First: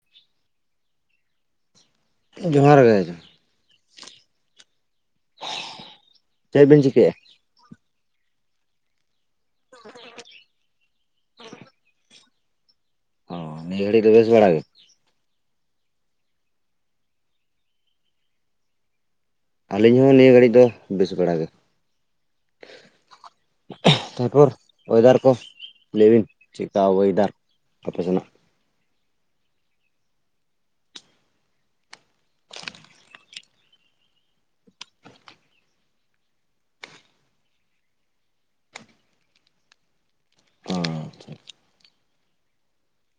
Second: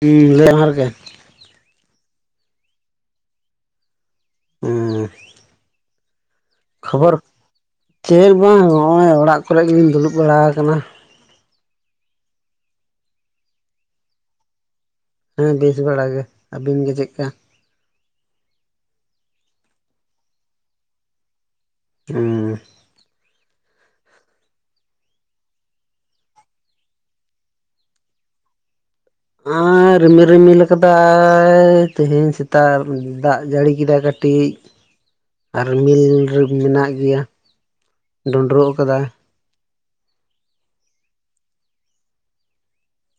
ᱦᱩᱸ ᱡᱚᱦᱟᱨ ᱜᱮ ᱡᱚᱦᱟᱨ ᱜᱮ ᱚᱸ ᱪᱮᱫ ᱵᱤᱱ ᱠᱷᱚᱵᱚᱨ ᱪᱤᱠᱟᱹᱭᱮᱫᱼᱟ? ᱪᱮᱫ ᱵᱟᱝ ᱦᱚᱜ-ᱚᱭ ᱚᱲᱟᱜ ᱠᱚᱨᱮ ᱜᱮᱞᱤᱧ ᱫᱩᱲᱩᱵ ᱵᱟᱲᱟ ᱟᱠᱟᱱᱟ ᱾ ᱚ ᱱᱤᱭᱳ ᱜᱷᱟᱲᱤ ᱫᱚ ᱵᱮᱥ ᱵᱟᱲᱟ ᱜᱮ ᱦᱮᱸ ᱵᱮᱥ ᱵᱟᱲᱟ ᱜᱮ ᱟᱹᱵᱤᱱ ᱜᱮ ᱪᱮᱫᱞᱮᱠᱟ ᱟᱹᱞᱤᱧ ᱦᱚᱸ ᱱᱤᱭᱟᱹ ᱜᱷᱟᱹᱲᱤᱡ ᱫᱚ ᱵᱮᱥ ᱵᱟᱲᱟ ᱜᱮ ᱚᱸ ᱛᱟᱨᱯᱚᱨ ᱚᱭᱮᱫᱟᱨ ᱠᱚ ᱞᱟᱹᱭ ᱵᱤᱱ ᱪᱮᱫ ᱠᱟ ᱚᱭᱮᱫᱟᱨ ᱟᱯᱮ ᱥᱮᱱᱟᱜ ᱟᱸ ᱟᱨ ᱨᱤᱢᱤᱞ ᱨᱤᱢᱤᱞ ᱠᱟᱫᱟᱭ ᱛᱮᱦᱮᱸᱧ ᱥᱮᱛᱟᱜ ᱫᱟᱜ ᱡᱟᱹᱲᱤ ᱠᱮᱫᱟ ᱠᱟᱹᱴᱤᱡ [inaudible] ᱟᱨ ᱢᱤᱞ ᱨᱮ ᱢᱮᱱᱟᱜ ᱜᱮᱭᱟ ᱰᱚᱸᱰᱨᱚᱜ ᱟᱠᱟᱫᱟᱭ ᱟᱪᱷᱷᱟ ᱾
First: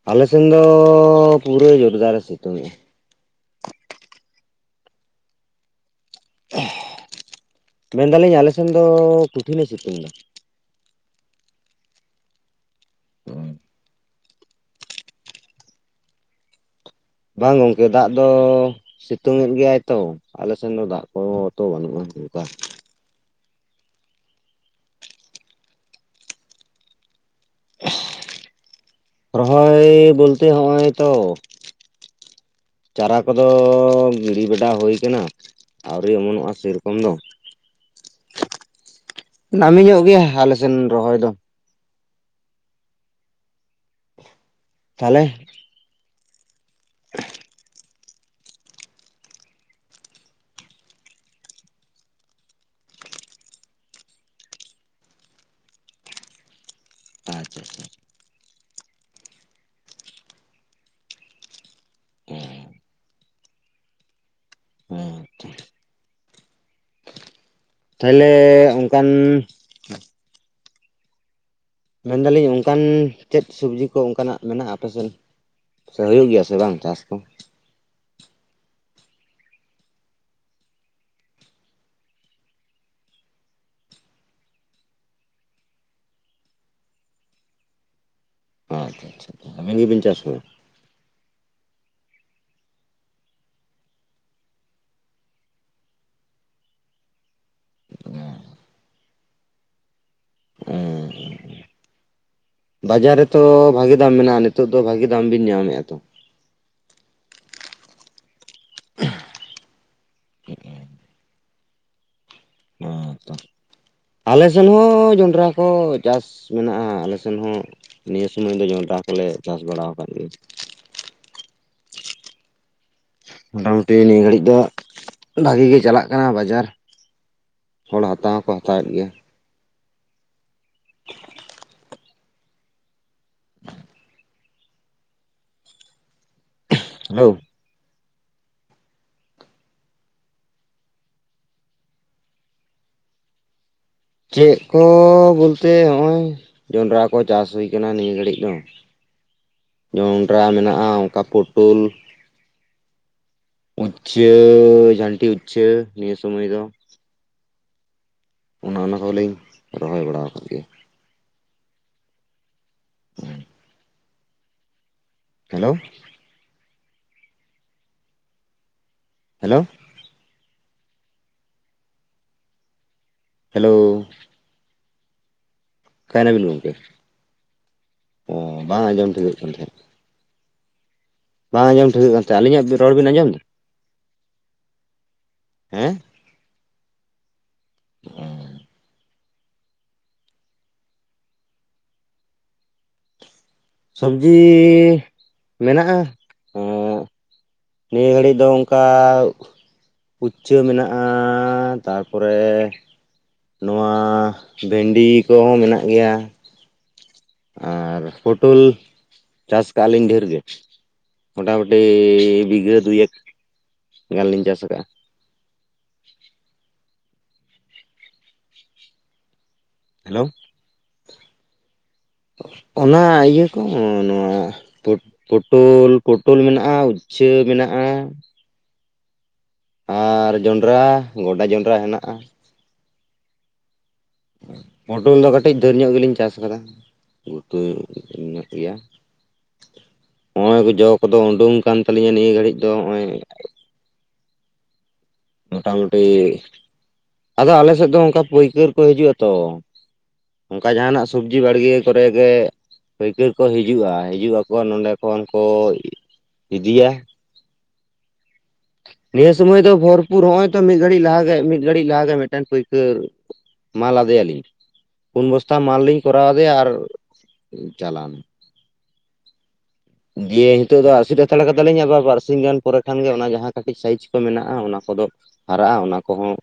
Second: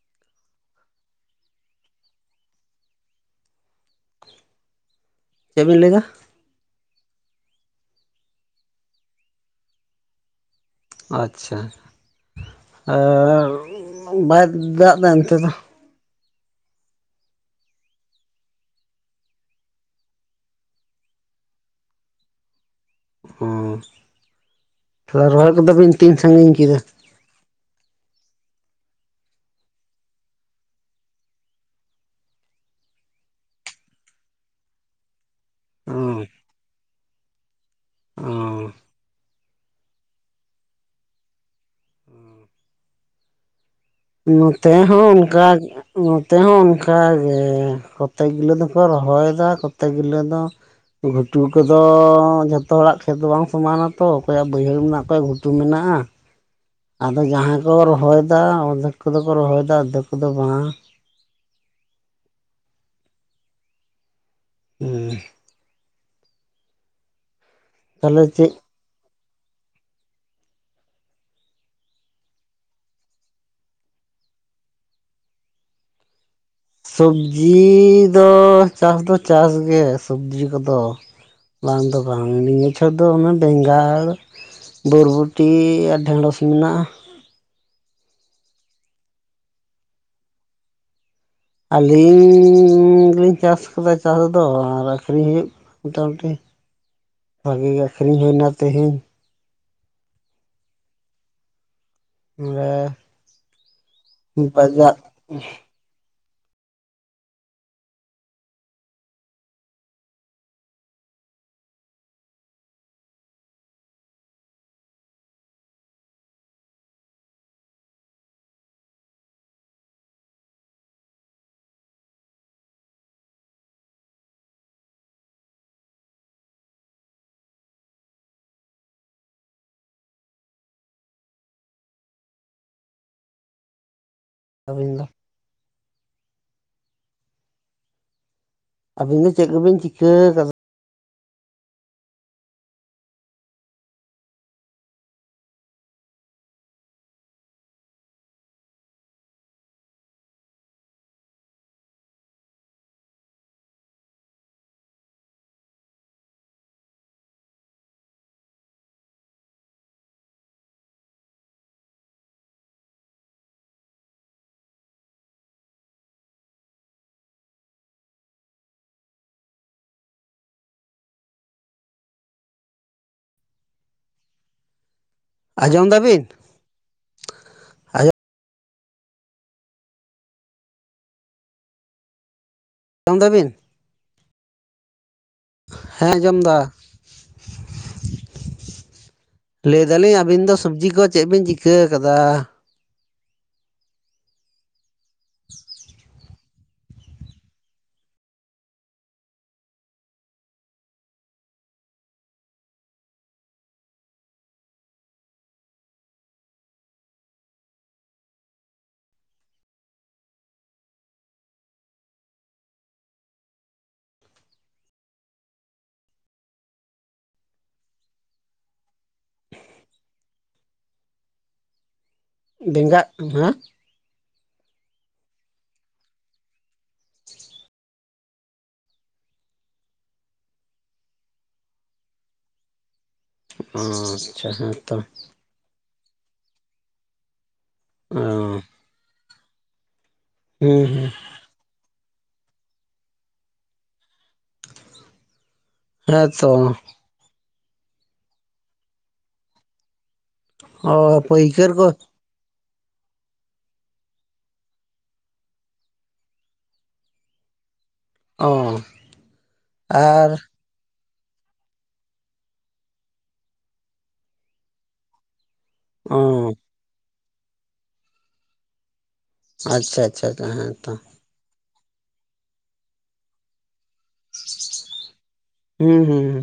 ᱟᱞᱮ ᱥᱮᱱ ᱫᱚ ᱯᱩᱨᱟᱹ ᱡᱳᱨᱫᱟᱨᱮ ᱥᱤᱛᱩᱝ ᱮ-ᱟ᱾ ᱪᱮᱫ ᱵᱮᱤᱱ ᱞᱟᱹᱭᱮᱫᱟ ᱾ ᱢᱮᱱᱫᱟᱞᱤᱧ ᱟᱞᱮ ᱥᱮᱱ ᱫᱚ ᱠᱩᱴᱷᱤ ᱮ ᱥᱤᱛᱩᱝ ᱫᱟ ᱾ ᱟᱪᱷᱟ ᱵᱟᱭ ᱫᱟᱜ ᱮᱫᱟ ᱚᱱᱛᱮ ᱫᱚ ᱵᱟᱝ ᱜᱚᱝᱠᱮ ᱫᱟᱜ ᱫᱚ ᱥᱤᱛᱩᱝ ᱮᱫ ᱜᱮᱭᱟᱭ ᱛᱚ ᱟᱞᱮ ᱥᱮᱱ ᱫᱚ ᱫᱟᱜ ᱠᱚ ᱛᱚ ᱵᱟᱹᱱᱩᱜ-ᱟ ᱚᱱᱠᱟ ᱚ ᱛᱟᱦᱚᱞᱮ ᱨᱚᱦᱚᱭ ᱠᱚᱫᱚ ᱵᱤᱱ ᱛᱤᱱ ᱥᱟᱺᱜᱤᱧ ᱠᱮᱫᱟ ᱨᱚᱦᱚᱭ ᱵᱚᱞᱛᱮ ᱦᱚᱸᱜ-ᱚᱭ ᱛᱚ ᱪᱟᱨᱟ ᱠᱚᱫᱚ ᱜᱤᱨᱤ ᱵᱮᱰᱟ ᱦᱩᱭ ᱠᱟᱱᱟ ᱚ ᱟᱹᱣᱨᱤ ᱚᱢᱚᱱᱚᱜ-ᱟ ᱥᱮᱨᱚᱠᱚᱢ ᱫᱚ ᱚᱸᱻᱻ ᱱᱟᱢᱤ ᱧᱚᱜ ᱜᱮᱭᱟ ᱦᱟᱞᱮᱥᱱ ᱨᱚᱦᱚᱭ ᱫᱚ ᱱᱚᱛᱮ ᱦᱚᱸ ᱛᱟᱦᱚᱞᱮ ᱚᱱᱠᱟ ᱱᱚᱛᱮ ᱦᱚᱸ ᱚᱱᱠᱟᱜᱮ ᱠᱚᱛᱮᱠ ᱜᱩᱞᱟᱹ ᱫᱚᱠᱚ ᱨᱚᱦᱚᱭᱮᱫᱟ ᱠᱚᱛᱮᱠ ᱜᱩᱞᱟᱹ ᱫᱚ ᱜᱷᱩᱴᱩ ᱠᱚᱫᱚ ᱡᱷᱚᱛᱚ ᱦᱚᱲᱟᱜ ᱠᱷᱮᱛ ᱵᱟᱝ ᱥᱚᱢᱟᱱᱟᱛᱚ ᱚᱠᱚᱭᱟᱜ ᱵᱟᱹᱭᱦᱟᱹᱲ ᱢᱮᱱᱟᱜ ᱚᱠᱚ ᱜᱷᱩᱴᱩ ᱢᱮᱱᱟᱜ-ᱟ ᱟᱫᱚ ᱟᱪᱪᱷᱟ ᱡᱟᱦᱟᱸᱭ ᱠᱚ ᱟᱪᱪᱷᱟ ᱨᱚᱦᱚᱭ ᱫᱟ ᱚᱫᱷᱮᱠ ᱠᱚᱫᱚ ᱠᱚ ᱨᱚᱦᱚᱭ ᱫᱟ ᱟᱫᱷᱮᱠ ᱠᱚᱫᱚ ᱵᱟᱝ ᱦᱩᱸ ᱦᱮᱸᱛᱚ ᱛᱟᱦᱚᱞᱮ ᱚᱱᱠᱟᱱ ᱢᱮᱱᱫᱟᱞᱤᱧ ᱚᱱᱠᱟᱱ ᱪᱮᱫ ᱥᱚᱵᱡᱤ ᱠᱚ ᱚᱱᱠᱟᱱᱟᱜ ᱢᱮᱱᱟᱜ-ᱟ ᱟᱯᱮᱥᱮᱫ ᱥᱮ ᱦᱩᱭᱩᱜ ᱜᱮᱭᱟ ᱥᱮ ᱵᱟᱝ ᱪᱟᱥ ᱠᱚ ᱡᱤᱫ ᱫᱚ ᱪᱟᱥᱫᱚ ᱪᱟᱥᱜᱮ ᱥᱚᱵᱽᱡᱤ ᱠᱚᱫᱚ ᱵᱟᱝ ᱫᱚ ᱵᱟᱝ ᱱᱤᱭᱟᱹ ᱪᱷᱚᱨ ᱫᱚ ᱚᱱᱟ ᱵᱮᱸᱜᱟᱲ ᱵᱚᱨᱵᱚᱴᱤ ᱟᱨ ᱰᱷᱮᱸᱲᱚᱥ ᱢᱮᱱᱟᱜ-ᱟ ᱾ ᱟᱪᱪᱷᱟ ᱟᱪᱷᱟ ᱟᱵᱮᱱ ᱜᱮᱵᱤᱱ ᱪᱟᱥ ᱮ-ᱟ ᱾ ᱟᱹᱞᱤᱧ ᱜᱮᱞᱤᱧ ᱪᱟᱥ ᱟᱠᱟᱫᱟ ᱪᱟᱥ ᱫᱚ ᱟᱨ ᱟᱹᱠᱷᱨᱤᱧ ᱦᱩᱭᱩᱜ ᱢᱚᱴᱟᱢᱩᱴᱤ ᱵᱷᱟᱜᱤ ᱜᱮ ᱟᱠᱷᱨᱤᱧ ᱦᱩᱭᱱᱟ ᱛᱮᱦᱤᱧ ᱦᱮᱸ ᱵᱟᱡᱟᱨ ᱨᱮᱛᱚ ᱵᱷᱟᱜᱤ ᱫᱟᱢ ᱢᱮᱱᱟᱜ-ᱟ ᱱᱤᱛᱚᱜ ᱫᱚ ᱵᱟᱡᱟᱨ ᱵᱷᱟᱜᱤ ᱫᱟᱢ ᱵᱤᱱ ᱧᱟᱢᱮᱫ-ᱟ ᱛᱚ [unintelligible] ᱦᱚᱸ ᱛᱚ ᱟᱞᱮ ᱥᱮᱱ ᱦᱚᱸ ᱡᱚᱱᱰᱨᱟ ᱠᱚ ᱪᱟᱥ ᱢᱮᱱᱟᱜ-ᱟ ᱟᱞᱮᱥᱮᱱ ᱦᱚᱸ ᱱᱤᱭᱟᱹ ᱥᱩᱚᱢᱚᱭ ᱫᱚ ᱡᱚᱱᱰᱨᱟ ᱠᱚᱞᱮ ᱪᱟᱥ ᱵᱟᱲᱟ ᱟᱠᱟᱫ ᱜᱮ ᱢᱚᱴᱟᱢᱩᱴᱤ ᱱᱤᱭᱟᱹ ᱜᱷᱟᱹᱲᱤᱡᱽ ᱫᱚ ᱵᱷᱟᱜᱮ ᱜᱮ ᱪᱟᱞᱟᱜ ᱠᱟᱱᱟ ᱵᱟᱡᱟᱨ ᱦᱚᱲ ᱦᱟᱛᱟᱣ ᱦᱚᱸᱠᱚ ᱦᱟᱛᱟᱣᱮᱫ ᱜᱮᱭᱟ ᱟᱹᱵᱤᱱ ᱫᱚ ᱦᱟᱣ ᱟᱵᱤᱱ ᱫᱚ ᱪᱮᱫ ᱠᱚᱵᱤᱱ ᱪᱤᱠᱟᱹ ᱟᱠᱟᱫᱟ ᱪᱮᱫ ᱠᱚ ᱵᱚᱞᱛᱮ ᱱᱚᱜᱼᱚᱭ ᱡᱚᱱᱰᱨᱟ ᱠᱚ ᱪᱟᱥ ᱦᱩᱭ ᱠᱟᱱᱟ ᱱᱤᱭᱟᱹ ᱜᱷᱟᱹᱲᱤᱡ ᱫᱚ ᱡᱚᱱᱰᱨᱟ ᱢᱮᱱᱟᱜᱼᱟ ᱚᱱᱠᱟ ᱯᱳᱴᱳᱞ ᱩᱪᱪᱷᱟᱹ ᱡᱷᱟᱱᱴᱤ ᱩᱪᱪᱷᱟᱹ ᱱᱤᱭᱟ ᱥᱩᱢᱟᱹᱭ ᱫᱚ ᱚᱱᱟ ᱚᱱᱟ ᱠᱚᱦᱚᱸᱞᱤᱧ ᱨᱚᱦᱚᱭ ᱵᱟᱲᱟ ᱠᱟᱫ ᱜᱮᱭᱟ ᱦᱮᱞᱳ ᱦᱮᱞᱳ ᱦᱮᱞᱳᱣ ᱟᱸᱡᱚᱢ ᱚᱠᱟᱭ ᱫᱟᱵᱤᱱ ᱱᱟᱵᱤᱱ ᱜᱚᱢᱠᱮ ᱟᱸᱡᱚᱢ ᱚ ᱵᱟᱝ ᱟᱸᱡᱚᱢ ᱴᱷᱤᱠᱟᱹᱜ ᱠᱟᱱ ᱛᱟᱦᱮᱸᱫ ᱵᱟᱝ ᱟᱸᱡᱚᱢ ᱴᱷᱟᱹᱣᱠᱟ ᱠᱟᱱ ᱛᱟᱦᱮᱸ ᱟᱹᱞᱤᱧᱟᱜ ᱨᱚᱲ ᱵᱤᱱ ᱡᱚᱢ ᱟᱸᱡᱚᱢ ᱮᱫᱟ ᱫᱟᱵᱤᱱ ᱦᱮᱸ ᱟᱸᱡᱚᱢ ᱫᱟ ᱚ ᱻᱻ ᱞᱟᱹᱭ ᱫᱟᱞᱤᱧ ᱟᱹᱵᱤᱱ ᱫᱚ ᱥᱚᱵᱽᱡᱤ ᱠᱚ ᱪᱮᱫ ᱵᱤᱱ ᱪᱤᱠᱟᱹ ᱟᱠᱟᱫᱟ ᱥᱚᱵᱡᱤᱻ ᱢᱮᱱᱟᱜᱼᱟ ᱦᱮᱸᱻ ᱱᱤᱭᱟᱹ ᱜᱷᱟᱹᱲᱤᱡ ᱫᱚ ᱚᱱᱠᱟᱣ ᱩᱪᱪᱷᱟᱹ ᱢᱮᱱᱟᱜᱼᱟ ᱛᱟᱯᱚᱨᱮ ᱱᱚᱣᱟ ᱵᱷᱮᱱᱰᱤ ᱠᱚ ᱦᱚᱸ ᱢᱮᱱᱟᱜ ᱜᱮᱭᱟ ᱟᱨ ᱯᱳᱴᱳᱞ ᱪᱟᱥ ᱠᱟᱜᱼᱟ ᱞᱤᱧ ᱰᱷᱮᱨ ᱜᱮ ᱢᱳᱴᱟᱢᱩᱴᱤ ᱵᱤᱜᱷᱟᱹ ᱫᱩᱭ ᱮᱠ ᱜᱟᱱ ᱞᱤᱧ ᱪᱟᱥ ᱠᱟᱜᱼᱟ ᱦᱮᱞᱳ ᱚᱱᱟ ᱵᱮᱸᱜᱟᱲ ᱤᱭᱟᱹ ᱦᱮᱸ ᱠᱚ ᱦᱚᱸᱜ-ᱚ ᱱᱚᱣᱟ ᱯᱳ ᱯᱳᱴᱳᱞ ᱯᱳᱴᱳᱞ ᱢᱮᱱᱟᱜᱼᱟ ᱩᱪᱪᱷᱟᱹ ᱢᱮᱱᱟᱜᱼᱟ ᱟᱨ ᱡᱚᱸᱰᱨᱟ ᱜᱚᱰᱟ ᱡᱚᱸᱰᱨᱟ ᱦᱮᱱᱟᱜᱼᱟ [inaudible] ᱦᱮᱸᱛᱚ ᱯᱚᱴᱳᱞ ᱫᱚ ᱠᱟᱹᱴᱤᱡ ᱰᱷᱮᱨ ᱧᱚᱜ ᱜᱮᱞᱤᱧ ᱪᱟᱥ ᱠᱟᱫᱟ ᱩᱛᱩ ᱚ [inaudible] ᱱᱚᱜᱼᱚᱭ ᱦᱩᱸ ᱡᱚ ᱦᱩᱸ ᱠᱚᱫᱚ ᱳᱰᱳᱝ ᱠᱟᱱ ᱛᱟᱹᱞᱤᱧᱟ ᱱᱤᱭᱟᱹ ᱜᱷᱟᱹᱲᱤᱡ ᱫᱚ ᱦᱚᱸᱜᱼᱚᱭ ᱢᱚᱴᱟᱢᱩᱴᱤ ᱦᱮᱸᱛᱚ ᱟᱫᱚ ᱟᱞᱮ ᱥᱮᱫ ᱫᱚ ᱚᱱᱠᱟ ᱯᱟᱹᱭᱠᱟᱹᱨ ᱠᱚ ᱦᱤᱡᱩᱜ-ᱟ ᱛᱚ ᱚᱱᱠᱟ ᱚ ᱡᱟᱸᱦᱟᱱᱟᱜ ᱥᱚᱵᱡᱤ ᱯᱟᱹᱭᱠᱟᱹᱨ ᱵᱟᱲᱜᱮ ᱠᱚ ᱠᱚᱨᱮ ᱜᱮ ᱯᱟᱹᱭᱠᱟᱹᱨ ᱠᱚ ᱦᱤᱡᱩᱜᱼᱟ ᱦᱤᱡᱩᱜ ᱟᱠᱚ ᱱᱚᱸᱰᱮ ᱠᱷᱚᱱ ᱠᱚ ᱤᱫ ᱤᱫᱤᱭᱟ ᱚ ᱱᱤᱭᱟ ᱥᱩᱢᱟᱹᱭ ᱫᱚ ᱵᱷᱚᱨ ᱟᱨ ᱛᱚ ᱢᱤᱫ ᱜᱷᱟᱹᱲᱤᱡ ᱞᱟᱦᱟ ᱜᱮ ᱢᱤᱫ ᱜᱷᱟᱹᱲᱤᱡ ᱞᱟᱦᱟ ᱜᱮ ᱢᱤᱫᱴᱟᱱ ᱯᱟᱹᱭᱠᱟᱹᱨ ᱢᱟᱞ ᱟᱫᱮᱭᱟᱞᱤᱧ ᱯᱩᱱ ᱵᱚᱥᱛᱟ ᱢᱟᱞ ᱞᱤᱧ ᱚ ᱠᱚᱨᱟᱣ ᱟᱫᱮᱭᱟ ᱟᱨ ᱪᱟᱞᱟᱣᱱᱟ ᱟᱪᱪᱷᱟ ᱟᱪᱪᱷᱟ ᱫᱤᱭᱮ ᱦᱮᱸ ᱦᱤᱛᱳᱜ ᱫᱚ ᱛᱚ ᱟᱹᱥᱤᱛ ᱦᱟᱛᱟᱲ ᱠᱟᱫᱟᱞᱤᱧ ᱟᱵᱟᱨ ᱵᱟᱨᱥᱤᱧ ᱜᱟᱱ ᱯᱚᱨᱮ ᱠᱷᱟᱱ ᱜᱮ ᱚᱱᱟ ᱡᱟᱦᱟᱸ ᱠᱟᱹᱴᱤᱡ ᱥᱟᱭᱤᱡ ᱢᱮᱱᱟᱜᱼᱟ ᱚᱱᱟ ᱠᱚᱫᱚ ᱦᱟᱨᱟᱜᱼᱟ ᱚᱱᱟ ᱦᱩᱸ ᱠᱚᱦᱚᱸ ᱦᱩᱸ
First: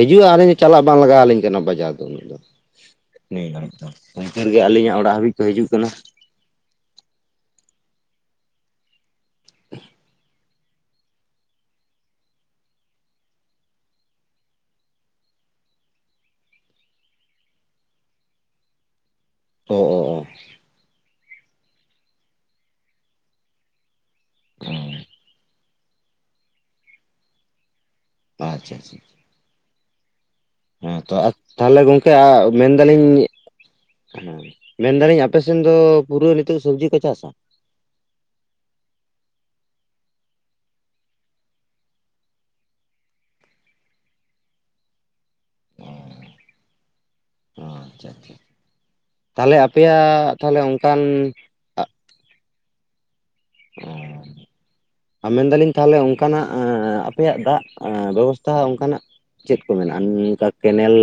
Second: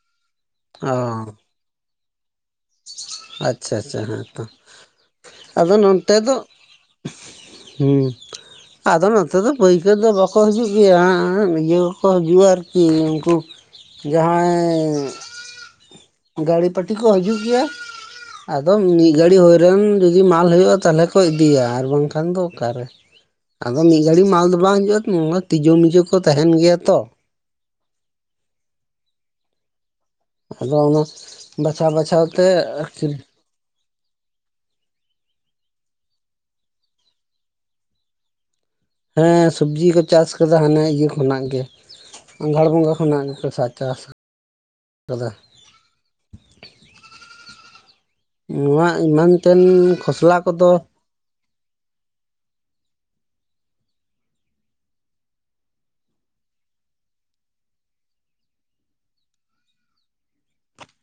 ᱦᱤᱡᱩᱜᱼᱟ ᱟᱹᱞᱤᱧ ᱪᱟᱞᱟᱜ ᱚ ᱵᱟᱝ ᱞᱟᱜᱟᱣ ᱟᱹᱞᱤᱧ ᱠᱟᱱᱟ ᱵᱟᱡᱟᱨ ᱟᱪᱪᱷᱟ ᱟᱪᱪᱷᱟ [inaudible] ᱯᱟᱹᱭᱠᱟᱹᱨᱜᱮ ᱟᱹᱞᱤᱧᱟᱜ ᱚᱲᱟᱜ ᱦᱟᱹᱵᱤᱡ ᱠᱚ ᱦᱤᱡᱩᱜ ᱠᱟᱱᱟ ᱛᱮ ᱫᱚ ᱦᱩᱸ ᱟᱫᱚ ᱱᱚᱛᱮ ᱫᱚ ᱯᱟᱹᱭᱠᱟᱹᱨ ᱫᱚ ᱵᱟᱠᱚ ᱦᱤᱡᱩᱜ [inaudible] ᱤᱭᱟᱹ ᱠᱚ ᱦᱤᱡᱩᱜᱼᱟ ᱟᱨᱠᱤ ᱩᱱᱠᱩ ᱡᱟᱦᱟᱸᱭ ᱜᱟᱹᱲᱤ ᱯᱟᱴᱤ ᱠᱚ ᱦᱤᱡᱩᱜ ᱜᱮᱭᱟ ᱟᱫᱚ ᱢᱤᱫ ᱜᱷᱟᱹᱲᱤ ᱦᱳᱭ ᱨᱮ ᱚ ᱚ ᱚ ᱡᱩᱫᱤ ᱢᱟᱞ ᱦᱩᱭᱩᱜᱼᱟ ᱛᱟᱞᱦᱮ ᱠᱚ ᱤᱫᱤᱭᱟ ᱟᱨ ᱵᱟᱝᱠᱷᱟᱱ ᱫᱚ ᱚᱠᱟᱨᱮ ᱟᱫᱚ ᱢᱤᱫ ᱜᱟᱲᱤ ᱢᱟᱞ ᱫᱚ ᱵᱟᱝ ᱦᱤᱡᱩᱜᱼᱟ ᱱᱚᱣᱟ ᱛᱤᱡᱩ ᱢᱤᱡᱩ ᱠᱚ ᱛᱟᱦᱮᱱ ᱜᱮᱭᱟ ᱛᱚ ᱟᱪᱪᱷᱟ ᱟᱪᱪᱷᱟ ᱟᱫᱚ ᱦᱮᱸ ᱚᱱᱟ ᱛᱚ ᱟᱨ ᱛᱟᱦᱞᱮ ᱵᱟᱪᱷᱟᱣ ᱜᱚᱝᱠᱮ ᱟ ᱵᱟᱪᱷᱟᱣ ᱛᱮ ᱢᱮᱱᱫᱟᱞᱤᱧ ᱟᱹᱠᱷᱤᱨ ᱦᱮᱸ ᱢᱮᱱᱫᱟᱞᱤᱧ ᱟᱯᱮ ᱥᱮᱱ ᱫᱚ ᱯᱩᱨᱟᱹ ᱱᱤᱛᱚᱜ ᱥᱚᱵᱽᱡᱤ ᱠᱚ ᱪᱟᱥᱟ? ᱦᱮᱸ ᱥᱚᱵᱽᱡᱤ ᱠᱚ ᱪᱟᱥ ᱠᱟᱫᱟ ᱦᱟᱱᱮ ᱤᱭᱟᱹ ᱠᱷᱚᱱᱟᱜ ᱜᱮ᱾ ᱟᱸᱜᱷᱟᱬ ᱵᱚᱸᱜᱟ ᱠᱷᱚᱱᱟᱜ ᱜᱮ [unintelligible] ᱪᱟᱥ ᱠᱟᱫᱟ᱾ [unintelligible] ᱚ ᱟᱪᱪᱷᱟ ᱟᱪᱪᱷᱟ᱾ ᱱᱚᱣᱟ ᱮᱢᱟᱱ ᱛᱟᱦᱞᱮ ᱛᱮᱱ ᱟᱯᱮᱭᱟᱜ ᱠᱷᱚᱥᱞᱟ ᱛᱟᱦᱞᱮ ᱠᱚᱫᱚ ᱚᱝᱠᱟᱱ ᱚᱸᱻ ᱟ ᱢᱮᱱᱫᱟᱞᱤᱧ ᱛᱟᱦᱚᱞᱮ ᱚᱱᱠᱟᱱᱟᱜ ᱟᱯᱮᱭᱟᱜ ᱫᱟᱜ ᱵᱮᱵᱚᱥᱛᱟ ᱚᱱᱠᱟᱱᱟᱜ ᱪᱮᱫ ᱠᱚ ᱢᱮᱱᱟᱜ-ᱟ ᱚᱱᱠᱟ ᱠᱮᱱᱮᱞ?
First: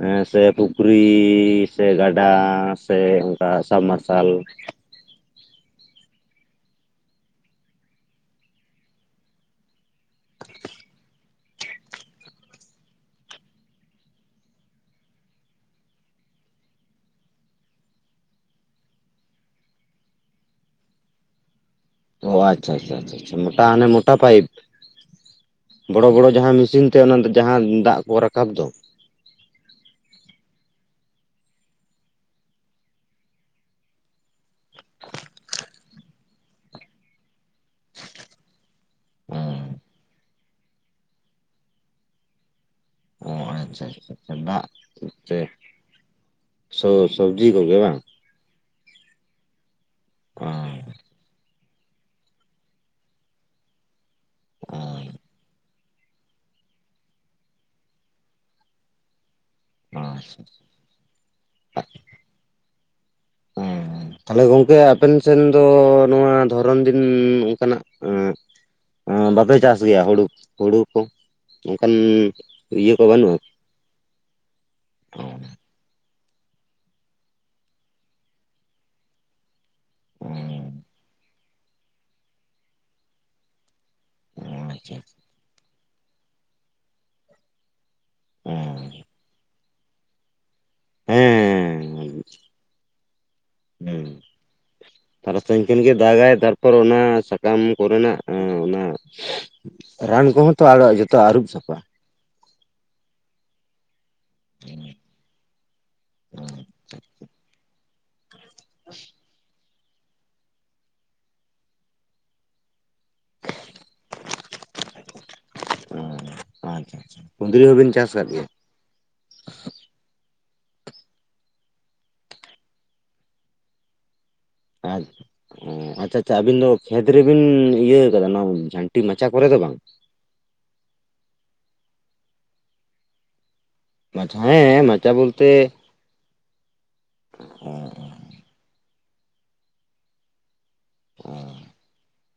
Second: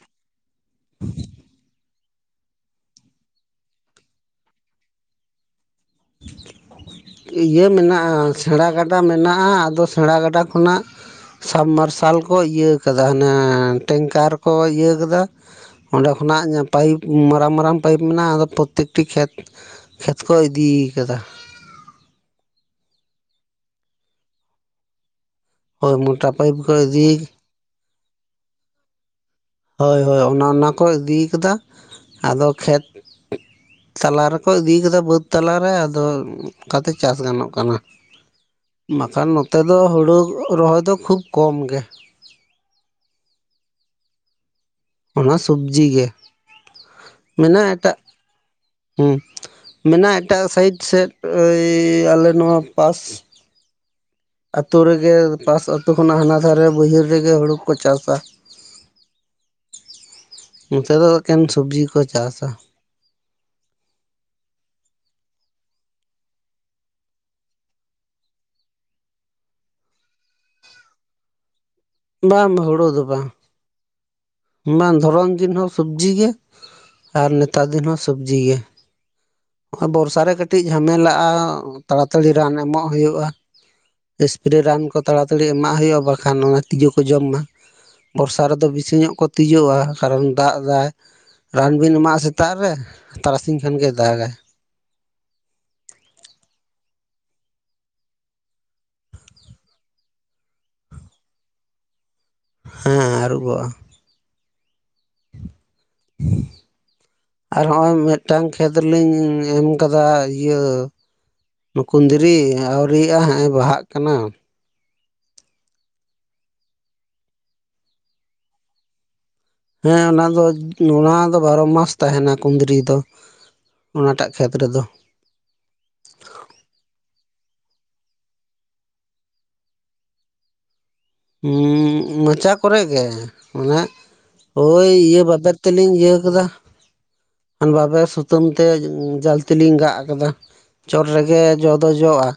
ᱦᱮᱸ ᱥᱮ ᱯᱩᱠᱷᱨᱤ ᱥᱮ ᱜᱟᱰᱟ ᱥᱮ ᱚᱱᱠᱟ ᱥᱟᱢᱟᱨᱥᱟᱞ? ᱤᱭᱟᱹ ᱢᱮᱱᱟᱜᱼᱟ, ᱥᱮᱬᱟ ᱜᱟᱰᱟ ᱢᱮᱱᱟᱜᱼᱟ ᱟᱫᱚ ᱥᱮᱬᱟ ᱜᱟᱰᱟ ᱠᱷᱚᱱᱟᱜ ᱥᱟᱵᱽᱢᱟᱨᱥᱟᱞ ᱠᱚ ᱤᱭᱟᱹ ᱠᱟᱫᱟ ᱦᱟᱱᱮ ᱴᱮᱝᱠᱟᱨ ᱠᱚ ᱤᱭᱟᱹ ᱠᱟᱫᱟ᱾ ᱚᱸᱰᱮ ᱠᱷᱚᱱᱟᱜ ᱯᱟᱭᱤᱯ ᱢᱟᱨᱟᱝ ᱢᱟᱨᱟᱝ ᱯᱟᱭᱤᱯ ᱢᱮᱱᱟᱜᱼᱟ ᱟᱫᱚ ᱯᱨᱚᱛᱮᱠᱴᱤ ᱠᱷᱮᱛ ᱠᱷᱮᱛ ᱠᱚ ᱤᱫᱤ ᱠᱟᱫᱟ᱾ ᱚ ᱟᱪᱪᱷᱟ ᱟᱪᱪᱷᱟ ᱟᱪᱪᱷᱟ ᱢᱚᱴᱟ ᱦᱟᱱᱮ ᱢᱚᱴᱟ ᱯᱟᱭᱤᱯ᱾ ᱦᱳᱭ ᱵᱚᱲᱚ ᱵᱚᱲᱚ ᱢᱚᱴᱟ ᱡᱟᱦᱟᱸ ᱯᱟᱭᱤᱯ ᱢᱤᱥᱤᱱ ᱠᱚ ᱛᱮ ᱚᱱᱟ ᱤᱫᱤ ᱡᱟᱦᱟᱸ ᱫᱟᱜ ᱠᱚ ᱨᱟᱠᱟᱵ ᱫᱚ᱾ ᱦᱳᱭ ᱦᱳᱭ ᱚᱱᱟ ᱚᱱᱟ ᱠᱚ ᱤᱫᱤ ᱠᱟᱫᱟ ᱟᱫᱚ ᱠᱷᱮᱛ ᱛᱟᱞᱟ ᱨᱮᱠᱚ ᱤᱫᱤ ᱠᱟᱫᱟ ᱵᱟᱹᱫᱽ ᱛᱟᱞᱟᱨᱮ ᱟᱫᱚ ᱚᱱᱠᱟᱛᱮ ᱪᱟᱥ ᱜᱟᱱᱚᱜ ᱠᱟᱱᱟ, ᱵᱟᱠᱷᱟᱱ ᱱᱚᱛᱮ ᱫᱚ ᱦᱩᱲᱩ ᱨᱚᱦᱚᱭ ᱫᱚ ᱠᱷᱩᱵ ᱠᱚᱢ ᱜᱮ᱾ ᱚᱻ ᱟᱪᱪᱷᱟ ᱟᱪᱪᱷᱟ ᱟᱪᱪᱷᱟ ᱫᱟᱜ ᱚᱱᱟ ᱥᱮ ᱥᱚᱵᱽᱡᱤ ᱜᱮ ᱥᱚ [inaudible] ᱥᱚᱵᱽᱡᱤ ᱢᱮᱱᱟᱜ ᱠᱚᱜᱮ ᱮᱴᱟᱜ ᱵᱟᱝ ᱦᱩᱸ ᱢᱮᱱᱟᱜ ᱮᱴᱟᱜ ᱚ ᱥᱟᱭᱤᱰ ᱥᱮᱫ ᱳᱭ ᱟᱞᱮ ᱱᱚᱣᱟ ᱯᱟᱥ᱾ ᱟᱹᱛᱩ ᱨᱮᱜᱮ ᱚ ᱯᱟᱥ ᱟᱹᱛᱩ ᱠᱷᱚᱱᱟᱜ ᱦᱟᱱᱟ ᱫᱷᱟᱨᱮ ᱵᱟᱹᱭᱦᱟᱹᱲ ᱨᱮᱜᱮ ᱦᱩᱲᱩ ᱠᱚ ᱪᱟᱥᱼᱟ᱾ [inaudible] ᱟᱪᱪᱷᱟ [inaudible] ᱱᱚᱛᱮ ᱫᱚ ᱮᱠᱷᱮᱱ ᱥᱚᱵᱽᱡᱤ ᱠᱚ ᱪᱟᱥᱼᱟ᱾ ᱛᱟᱦᱚᱞᱮ ᱜᱚᱝᱠᱮ ᱟᱯᱮᱱ ᱥᱮᱱ ᱫᱚ ᱱᱚᱣᱟ ᱫᱷᱚᱨᱚᱱ ᱫᱤᱱ ᱚᱱᱠᱟᱱᱟᱜ [unintelligible] [unintelligible] ᱵᱟᱯᱮ ᱪᱟᱥ ᱜᱮᱭᱟ ᱦᱩᱲᱩ ᱦᱩᱲᱩ ᱠᱚ ᱚᱱᱠᱟᱱ ᱵᱟᱝ ᱤᱭᱟᱹ ᱦᱩᱲᱩ ᱫᱚ ᱠᱚ ᱵᱟᱝ ᱵᱟᱹᱱᱩᱜᱼᱟ᱾ ᱵᱟᱝ ᱫᱷᱚᱨᱚᱱ ᱫᱤᱱ ᱦᱚᱸ ᱥᱚᱵᱽᱡᱤ ᱜᱮ᱾ ᱟᱨ ᱱᱮᱛᱟᱨ ᱫᱤᱱ ᱦᱚᱸ ᱥᱚᱵᱽᱡᱤ ᱜᱮ᱾ ᱵᱚᱨᱥᱟᱨ ᱨᱮ ᱠᱟᱹᱴᱤᱡ ᱡᱷᱟᱢᱮᱞᱟᱜᱼᱟ ᱛᱟᱲᱟᱛᱟᱲᱤ ᱨᱟᱱ ᱮᱢᱚᱜ ᱦᱩᱭᱩᱜ-ᱟ ᱥᱯᱨᱮ ᱨᱟᱱ ᱟᱪᱪᱷᱟ ᱠᱚ ᱛᱟᱲᱟ ᱛᱟᱲᱤ ᱮᱢᱟᱜ ᱦᱩᱭᱩᱜᱼᱟ ᱵᱟᱠᱷᱟᱱ ᱚᱱᱟ ᱛᱤᱡᱩ ᱠᱚ ᱡᱚᱢ ᱢᱟ [inaudible] ᱵᱚᱨᱥᱟ ᱨᱮᱫᱚ ᱵᱮᱥᱤ ᱧᱚᱜ ᱠᱚ ᱛᱤᱡᱚᱜᱼᱟ ᱠᱟᱨᱚᱱ ᱫᱟᱜ ᱫᱟᱭ ᱨᱟᱱ ᱵᱤᱱ ᱦᱮᱸ ᱮᱢᱟᱜᱼᱟ ᱥᱮᱛᱟᱜ ᱨᱮ ᱛᱟᱨᱟᱥᱤᱧ ᱠᱷᱟᱱ ᱜᱮ ᱦᱮᱸ ᱫᱟᱜᱟᱭ᱾ ᱛᱟᱨᱟᱥᱤᱧ ᱠᱷᱮᱱ ᱜᱮ ᱫᱟᱜᱟᱭ ᱛᱟᱨᱯᱚᱨ ᱚᱱᱟ ᱥᱟᱠᱟᱢ ᱠᱚᱨᱮᱱᱟᱜ ᱚ [inaudible] ᱨᱟᱱ ᱠᱚᱦᱚᱸ ᱛᱚ [unintelligible] ᱡᱚᱛᱚ ᱟᱹᱨᱩᱵ ᱥᱟᱯᱷᱟᱜ ᱦᱮᱸ ᱟᱹᱨᱩᱵᱚᱜᱼᱟ᱾ [inaudible] ᱟᱨ ᱦᱚᱸᱜᱼᱚᱭ ᱢᱤᱫᱴᱟᱝ ᱠᱷᱮᱛ ᱞᱤᱧ ᱮᱢ ᱠᱟᱫᱟ ᱤᱭᱟᱹ ᱠᱩᱫᱽᱨᱤ ᱟᱹᱣᱨᱤᱭᱟᱜ-ᱟ ᱦᱟᱸᱜ ᱮ ᱵᱟᱦᱟᱜ ᱠᱟᱱᱟ [inaudible] ᱦᱩᱸ ᱟᱪᱪᱷᱟ ᱟᱪᱪᱷᱟ ᱠᱩᱸᱫᱽᱨᱤ ᱦᱚᱸᱵᱤᱱ ᱪᱟᱥ ᱟᱠᱟᱫ ᱜᱮᱭᱟ? ᱦᱮᱸ ᱚᱱᱟ ᱫᱚ ᱚᱱᱟ ᱫᱚ ᱵᱟᱨᱚ ᱢᱟᱥ ᱛᱟᱦᱮᱱᱟ ᱠᱩᱸᱫᱽᱨᱤ ᱫᱚ᱾ ᱚᱱᱟᱴᱟᱜ ᱠᱷᱮᱛ ᱨᱮᱫᱚ ᱟᱡ ᱚ ᱟᱪᱪᱷᱟ ᱟᱪᱪᱷᱟ ᱟᱵᱤᱱ ᱫᱚ ᱠᱷᱮᱛ ᱨᱮᱵᱤᱱ ᱤᱭᱟᱹ ᱟᱠᱟᱫᱟ ᱱᱚᱣᱟ ᱡᱷᱟᱱᱴᱤ ᱢᱟᱪᱟ ᱠᱚᱨᱮ ᱫᱚ ᱵᱟᱝ᱾ ᱦᱩᱸ ᱢᱚᱪᱟ ᱠᱚᱨᱮ ᱜᱮ ᱢᱟᱪᱷᱟ [unintelligible] ᱦᱮᱸ ᱳᱭ ᱢᱟᱪᱟ ᱤᱭᱟᱹ ᱵᱟᱵᱮᱨ ᱵᱚᱞᱛᱮ ᱛᱮᱞᱤᱧ ᱤᱭᱟᱹ ᱠᱟᱫᱟ᱾ ᱚ ᱵᱟᱵᱮᱨ ᱥᱩᱛᱟᱹᱢ ᱛᱮ ᱡᱚᱞᱛᱤᱞᱤᱧ ᱜᱟᱜ ᱟᱠᱟᱫᱟ ᱪᱚᱴ ᱚ ᱨᱮᱜᱮ ᱡᱚ ᱫᱚ ᱡᱚᱜᱼᱟ᱾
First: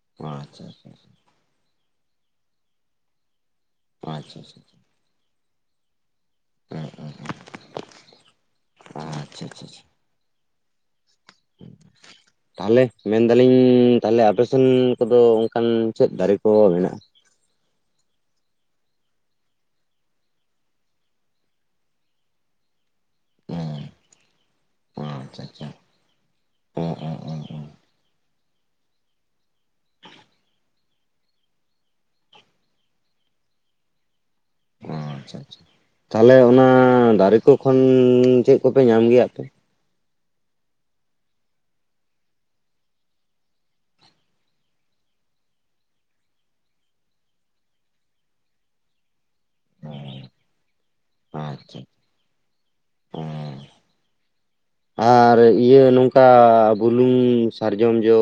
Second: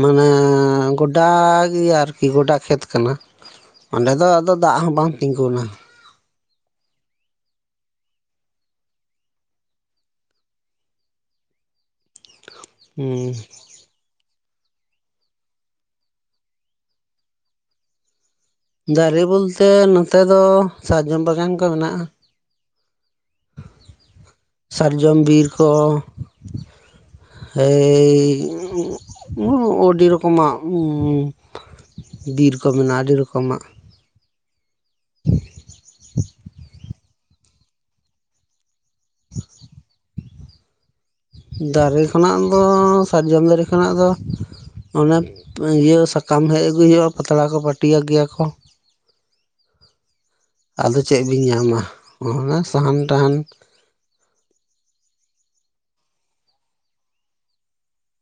ᱢᱟᱱᱮ ᱟᱪᱪᱷᱟ ᱟᱪᱪᱷᱟ ᱜᱚᱰᱟ ᱜᱮ ᱟᱨᱠᱤ ᱜᱚᱰᱟ ᱠᱷᱮᱛ ᱠᱟᱱᱟ᱾ ᱚᱸᱰᱮ ᱫᱚ ᱟᱫᱚ ᱟᱪᱪᱷᱟ ᱫᱟᱜ ᱦᱚᱸ ᱵᱟᱝ ᱛᱤᱸᱜᱩᱱᱟ᱾ ᱩᱸᱻᱩᱸ [inaudible] ᱟᱪᱪᱷᱟ ᱟᱪᱪᱷᱟ ᱪᱷᱟ ᱛᱟᱦᱚᱞᱮ ᱦᱩᱸ ᱢᱮᱱᱫᱟᱞᱤᱧ ᱛᱟᱦᱚᱞᱮ ᱟᱯᱮᱥᱮᱱ ᱠᱚᱫᱚ ᱚᱱᱠᱟᱱ ᱪᱮᱫ ᱫᱟᱨᱮ ᱠᱚ ᱢᱮᱱᱟᱜᱼᱟ ᱫᱟᱨᱮ ᱵᱚᱞᱛᱮ ᱱᱚᱛᱮ ᱫᱚ ᱥᱟᱨᱡᱚᱢ ᱵᱟᱜᱟᱱ ᱠᱚ ᱢᱮᱱᱟᱜᱼᱟ᱾ ᱚ ᱥᱟᱨᱡᱚᱢ ᱟᱪᱪᱷᱟ ᱵᱤᱨ ᱠᱚ ᱟᱪᱪᱷᱟ [unintelligible] ᱮᱭ [unintelligible] ᱟᱹᱰᱤ ᱨᱚᱠᱚᱢᱟᱜ ᱵᱤᱨ ᱠᱚ ᱢᱮᱱᱟᱜᱼᱟ ᱟᱹᱰᱤ ᱨᱚᱠᱚᱢᱟᱜ ᱚ ᱟᱪᱪᱷᱟ ᱟᱪᱪᱷᱟ ᱛᱟᱦᱚᱞᱮ ᱚᱱᱟ ᱫᱟᱨᱮ ᱠᱚ ᱠᱷᱚᱱ ᱪᱮᱫ ᱠᱚᱯᱮ ᱧᱟᱢ ᱜᱮᱭᱟᱯᱮ ᱫᱟᱨᱮ ᱠᱷᱚᱱᱟᱜ ᱫᱚ ᱥᱟᱨᱡᱚᱢ ᱫᱟᱨᱮ ᱠᱷᱚᱱᱟᱜ ᱫᱚ ᱚᱱᱮ ᱤᱭᱟᱹ ᱥᱟᱠᱟᱢ ᱦᱮᱡ ᱟᱹᱜᱩᱭ ᱦᱩᱭᱩᱜᱼᱟ ᱯᱟᱛᱲᱟ ᱠᱚ ᱯᱟᱹᱴᱤᱭᱟ ᱜᱮᱭᱟ ᱠᱚ [inaudible] ᱟᱫᱚ ᱪᱮᱫ ᱵᱤᱱ ᱧᱟᱢᱟ ᱟᱪᱪᱷᱟ ᱚᱱᱟ ᱥᱟᱦᱟᱱ ᱴᱟᱦᱟᱱ ᱚ [inaudible] ᱟᱨ ᱤᱭᱟᱹ ᱱᱚᱝᱠᱟ ᱵᱩᱞᱩᱝ ᱥᱟᱨᱡᱚᱢ ᱡᱚ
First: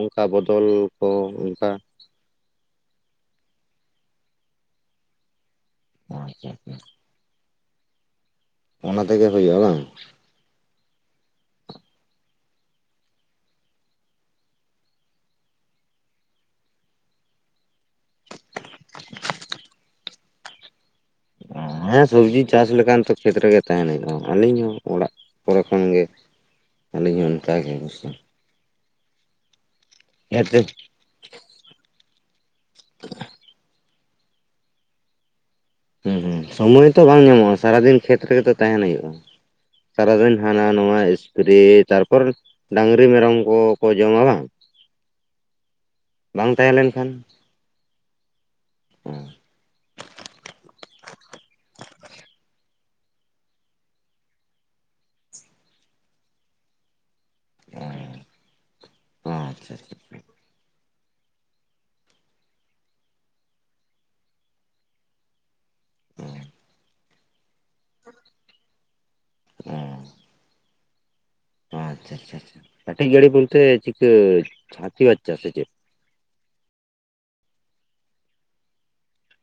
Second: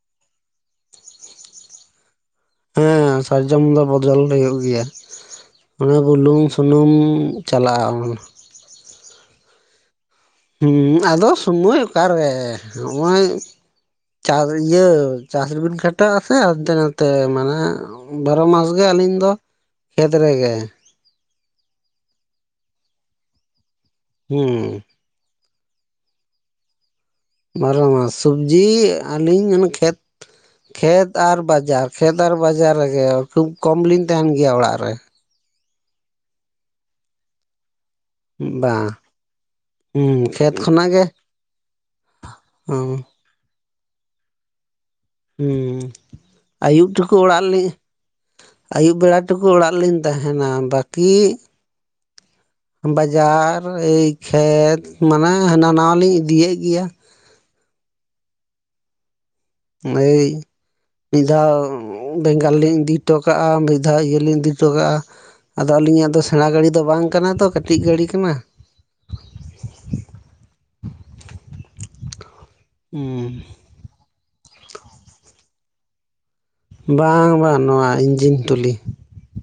ᱚᱱᱠᱟ ᱵᱚᱫᱚᱞ- -ᱠᱚ ᱚᱱᱠᱟ ᱦᱮᱸ ᱥᱟᱨᱡᱚᱢᱚᱱ ᱫᱚ ᱵᱚᱫᱚᱞ ᱦᱩᱭᱩᱜ ᱜᱮᱭᱟ ᱚᱱᱮ ᱵᱩᱞᱩᱝ ᱟᱪᱪᱷᱟ ᱟᱪᱪᱷᱟ ᱥᱩᱱᱩᱢ ᱪᱟᱞᱟᱜᱼᱟ ᱩᱱ [inaudible] ᱚᱱᱟ ᱛᱮᱜᱮ ᱦᱩᱭᱩᱜᱳᱼᱟ ᱵᱟᱝ ᱦᱮᱸ ᱟᱫᱚ ᱥᱚᱢᱚᱭ ᱚᱠᱟᱨᱮ ᱦᱚᱜᱼᱚᱭ -ᱪᱟᱥ ᱤᱭᱟᱹ ᱪᱟᱥ ᱨᱮᱵᱤᱱ ᱠᱷᱟᱴᱟᱜᱼᱟ ᱥᱮ ᱦᱟᱱᱛᱮ ᱱᱟᱛᱮ ᱢᱟᱱᱮ- ᱵᱟᱨᱚ ᱢᱟᱥ ᱜᱮ ᱟᱹᱞᱤᱧ ᱫᱚ ᱠᱷᱮᱛ ᱨᱮᱜᱮ᱾ ᱦᱮᱸ ᱥᱚᱵᱽᱡᱤ ᱪᱟᱥ ᱞᱮᱠᱟᱱ ᱛᱚ ᱠᱷᱮᱛᱨᱮᱜᱮ ᱛᱟᱦᱮᱱ ᱦᱩᱭᱩᱜᱼᱟ ᱦᱩᱸ ᱟᱹᱞᱤᱧ ᱦᱚᱸ ᱚᱲᱟᱜ ᱯᱚᱨᱮ ᱠᱷᱚᱱ ᱜᱮ ᱟᱹᱞᱤᱧ ᱦᱚᱸ ᱚᱱᱠᱟ ᱜᱮ ᱵᱟᱨᱳ ᱚᱵᱚᱥᱥᱚ ᱢᱟᱥ ᱥᱚᱵᱡᱤ ᱟᱹᱞᱤᱧ ᱚᱱᱮ ᱠᱷᱮᱛ ᱦᱮᱸᱛᱚ ᱠᱷᱮᱛ ᱠᱷᱮᱛ ᱟᱨ ᱵᱟᱡᱟᱨ ᱠᱷᱮᱛ ᱟᱨ ᱵᱟᱡᱟᱨ ᱨᱮᱜᱮ ᱠᱷᱩᱵ ᱠᱚᱢ ᱞᱤᱧ ᱛᱟᱦᱮᱱ ᱜᱮᱭᱟ ᱚᱲᱟᱜ ᱨᱮ ᱦᱩᱸ ᱦᱩᱸ ᱥᱚᱢᱚᱭ ᱛᱚ ᱵᱟᱝ ᱧᱟᱢᱚᱜᱼᱟ ᱥᱟᱨᱟᱫᱤᱱ ᱠᱷᱮᱛ ᱨᱮᱜᱮ ᱛᱚ ᱛᱟᱦᱮᱱ ᱵᱟᱝ ᱦᱩᱭᱩᱜᱼᱟ᱾ ᱦᱩᱸ ᱥᱟᱨᱟᱫᱤᱱ ᱠᱷᱮᱛ ᱦᱟᱱᱟ ᱠᱷᱚᱱᱟᱜ ᱱᱚᱣᱟ ᱜᱮ ᱮᱯᱨᱮ ᱛᱟᱨᱯᱚᱨ ᱦᱚᱸ ᱰᱟᱝᱨᱤ ᱢᱮᱨᱚᱢ ᱠᱚ ᱠᱚ ᱡᱚᱢᱟ ᱵᱟᱝ ᱦᱮᱸ ᱵᱟᱝ ᱛᱟᱦᱮᱸ ᱟᱹᱭᱩᱵ ᱞᱮᱱᱠᱷᱟᱱ ᱴᱩᱠᱩ ᱚᱲᱟᱜ ᱞᱤ- ᱟᱹᱭᱩᱵ ᱵᱮᱲᱟ ᱴᱩᱠᱩ ᱚᱲᱟᱜ ᱨᱮᱞᱤᱧ ᱛᱟᱦᱮᱱᱟ ᱵᱟᱹᱠᱤ- [inaudible] ᱵᱟᱡᱟᱨ ᱮᱭ ᱠᱷᱮᱛ ᱢᱟᱱᱮ ᱦᱟᱱᱟ ᱱᱟᱣᱟ ᱞᱤᱧ ᱤᱫᱤᱭᱮᱫ ᱜᱮᱭᱟ ᱚ ᱟᱪᱪᱷᱟ ᱦᱭ ᱟᱪᱪᱷᱟ [inaudible] ᱢᱤᱫ ᱫᱷᱟᱣ ᱵᱮᱝᱜᱟᱞ ᱞᱤᱧ ᱤᱫᱤ ᱦᱚᱴᱚ ᱠᱟᱜᱼᱟ ᱢᱤᱫ ᱫᱷᱟᱣ ᱤᱭᱟᱹ ᱞᱤᱧ ᱤᱫᱤ ᱦᱚᱴᱚ ᱠᱟᱜᱼᱟ᱾ ᱟᱫᱚ ᱟᱹᱞᱤᱧᱟᱜ ᱫᱚ ᱥᱮᱬᱟ ᱜᱟᱹᱰᱤ ᱫᱚ ᱵᱟᱝ ᱠᱟᱱᱟ ᱛᱚ ᱠᱟᱹᱴᱤᱡ ᱜᱟᱹᱰᱤ ᱠᱟᱱᱟ ᱚ ᱟᱪᱪᱷᱟ ᱪᱪᱪᱷᱟ ᱠᱟᱹᱴᱤᱡ ᱜᱟᱹᱲᱤ ᱦᱩᱸ ᱵᱚᱞᱛᱮ ᱪᱤᱠᱟᱹ ᱦᱟᱹᱛᱤ ᱵᱟᱪᱪᱟ ᱥᱮ ᱪᱮᱫ ᱵᱟᱝ ᱵᱟᱝ ᱱᱚᱣᱟ ᱤᱧᱡᱤᱱ ᱴᱩᱞᱤ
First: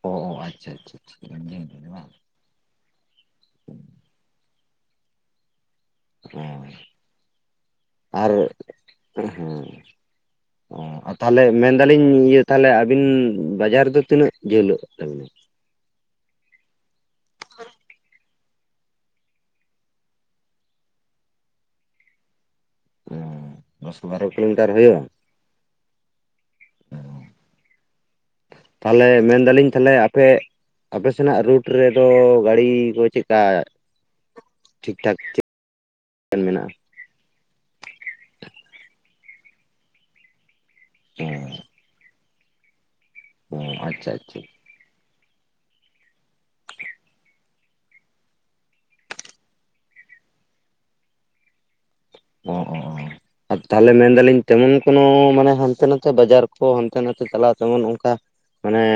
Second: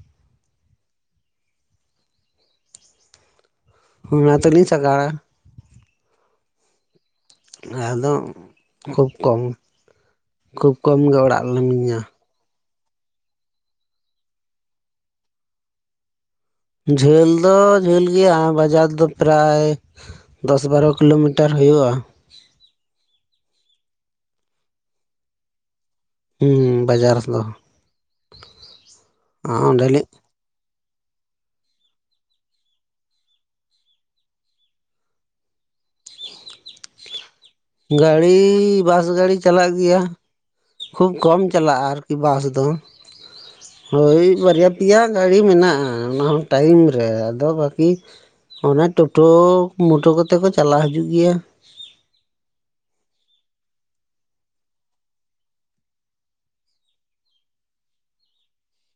ᱚ ᱟᱪᱪᱷᱟ ᱟᱪᱷᱟ ᱚᱱᱟ ᱛᱮᱞᱤᱧ ᱥᱟᱜᱟᱲᱟ ᱦᱮᱸ ᱟᱫᱚ ᱟᱨ ᱠᱷᱩᱵ ᱠᱚᱢ ᱦᱮᱸ ᱠᱷᱩᱵ ᱠᱚᱢ ᱚ ᱜᱮ ᱛᱟᱦᱚᱞᱮ ᱚᱲᱟᱜ ᱞᱤᱧᱟ ᱢᱮᱱᱫᱟᱞᱤᱧ ᱤᱭᱟᱹ- ᱛᱟᱦᱚᱞᱮ ᱟᱵᱤᱱ ᱵᱟᱡᱟᱨᱫᱚ ᱛᱤᱱᱟᱹᱜ ᱡᱷᱟᱹᱞᱚᱜ ᱛᱟᱵᱤᱱᱟ ᱡᱷᱟᱹᱞ ᱫᱚ ᱡᱷᱟᱹᱞ ᱜᱮᱭᱟ ᱵᱟᱡᱟᱨ ᱫᱚ ᱯᱨᱟᱭ- ᱫᱚᱥ ᱵᱟᱨᱚ ᱠᱤᱞᱳᱢᱤᱴᱟᱨ ᱦᱩᱭᱩᱜᱼᱟ᱾ ᱚ ᱫᱚᱥ ᱵᱟᱨᱚ ᱠᱤᱞᱳᱢᱤᱴᱟᱨ ᱦᱩᱭᱩᱜᱼᱟ ᱦᱩᱸ ᱵᱟᱡᱟᱨ ᱫᱚ ᱛᱟᱦᱚᱞᱮ ᱢᱮᱱ ᱫᱟᱞᱤᱧ ᱛᱟᱦᱞᱮ ᱚᱸᱰᱮᱞᱤᱧ ᱟᱯᱮ- -ᱟᱯᱮ ᱥᱮᱱᱟᱜ ᱨᱩᱴ ᱨᱮᱫᱚ ᱜᱟᱹᱲᱤ ᱠᱚ ᱪᱮᱫᱠᱟ ᱴᱷᱤᱠᱴᱷᱟᱠ [inaudible] ᱢᱮᱱᱟᱜᱼᱟ ᱜᱟᱹᱲᱤ ᱵᱟᱥ ᱜᱟᱹᱲᱤ ᱪᱟᱞᱟᱜ ᱜᱮᱭᱟ, ᱠᱷᱩᱵ ᱠᱚᱢ ᱪᱟᱞᱟᱜᱼᱟ ᱟᱨ ᱵᱟᱥ ᱫᱚ ᱚ ᱟᱪᱪᱷᱟ ᱦᱳᱭ ᱟᱪᱪᱷᱟ ᱵᱟᱹᱨᱭᱟ ᱯᱮᱭᱟ ᱜᱟᱹᱲᱰᱤ ᱢᱮᱱᱟᱜᱼᱟ ᱚᱱᱟ ᱦᱚᱸ ᱴᱟᱭᱤᱢ ᱨᱮ, ᱟᱫᱚ ᱵᱟᱹᱠᱤ ᱚᱱᱮ ᱴᱳᱴᱳ ᱢᱚᱴᱳ ᱠᱚᱛᱮ ᱠᱚ ᱪᱟᱞᱟᱣ ᱦᱤᱡᱩᱜ ᱜᱮᱭᱟ᱾ ᱚᱻ ᱛᱟᱦᱚᱞᱮ ᱢᱮᱱᱫᱟᱞᱤᱧ ᱛᱮᱢᱚᱱ ᱠᱳᱱᱳ ᱢᱟᱱᱮ ᱦᱟᱱᱛᱮ ᱱᱟᱛᱮ ᱵᱟᱡᱟᱨ ᱠᱚ ᱦᱟᱱᱛᱮ ᱱᱟᱛᱮ ᱪᱟᱞᱟᱣ ᱛᱮᱢᱚᱱ ᱚᱱᱠᱟ ᱢᱟᱱᱮᱻ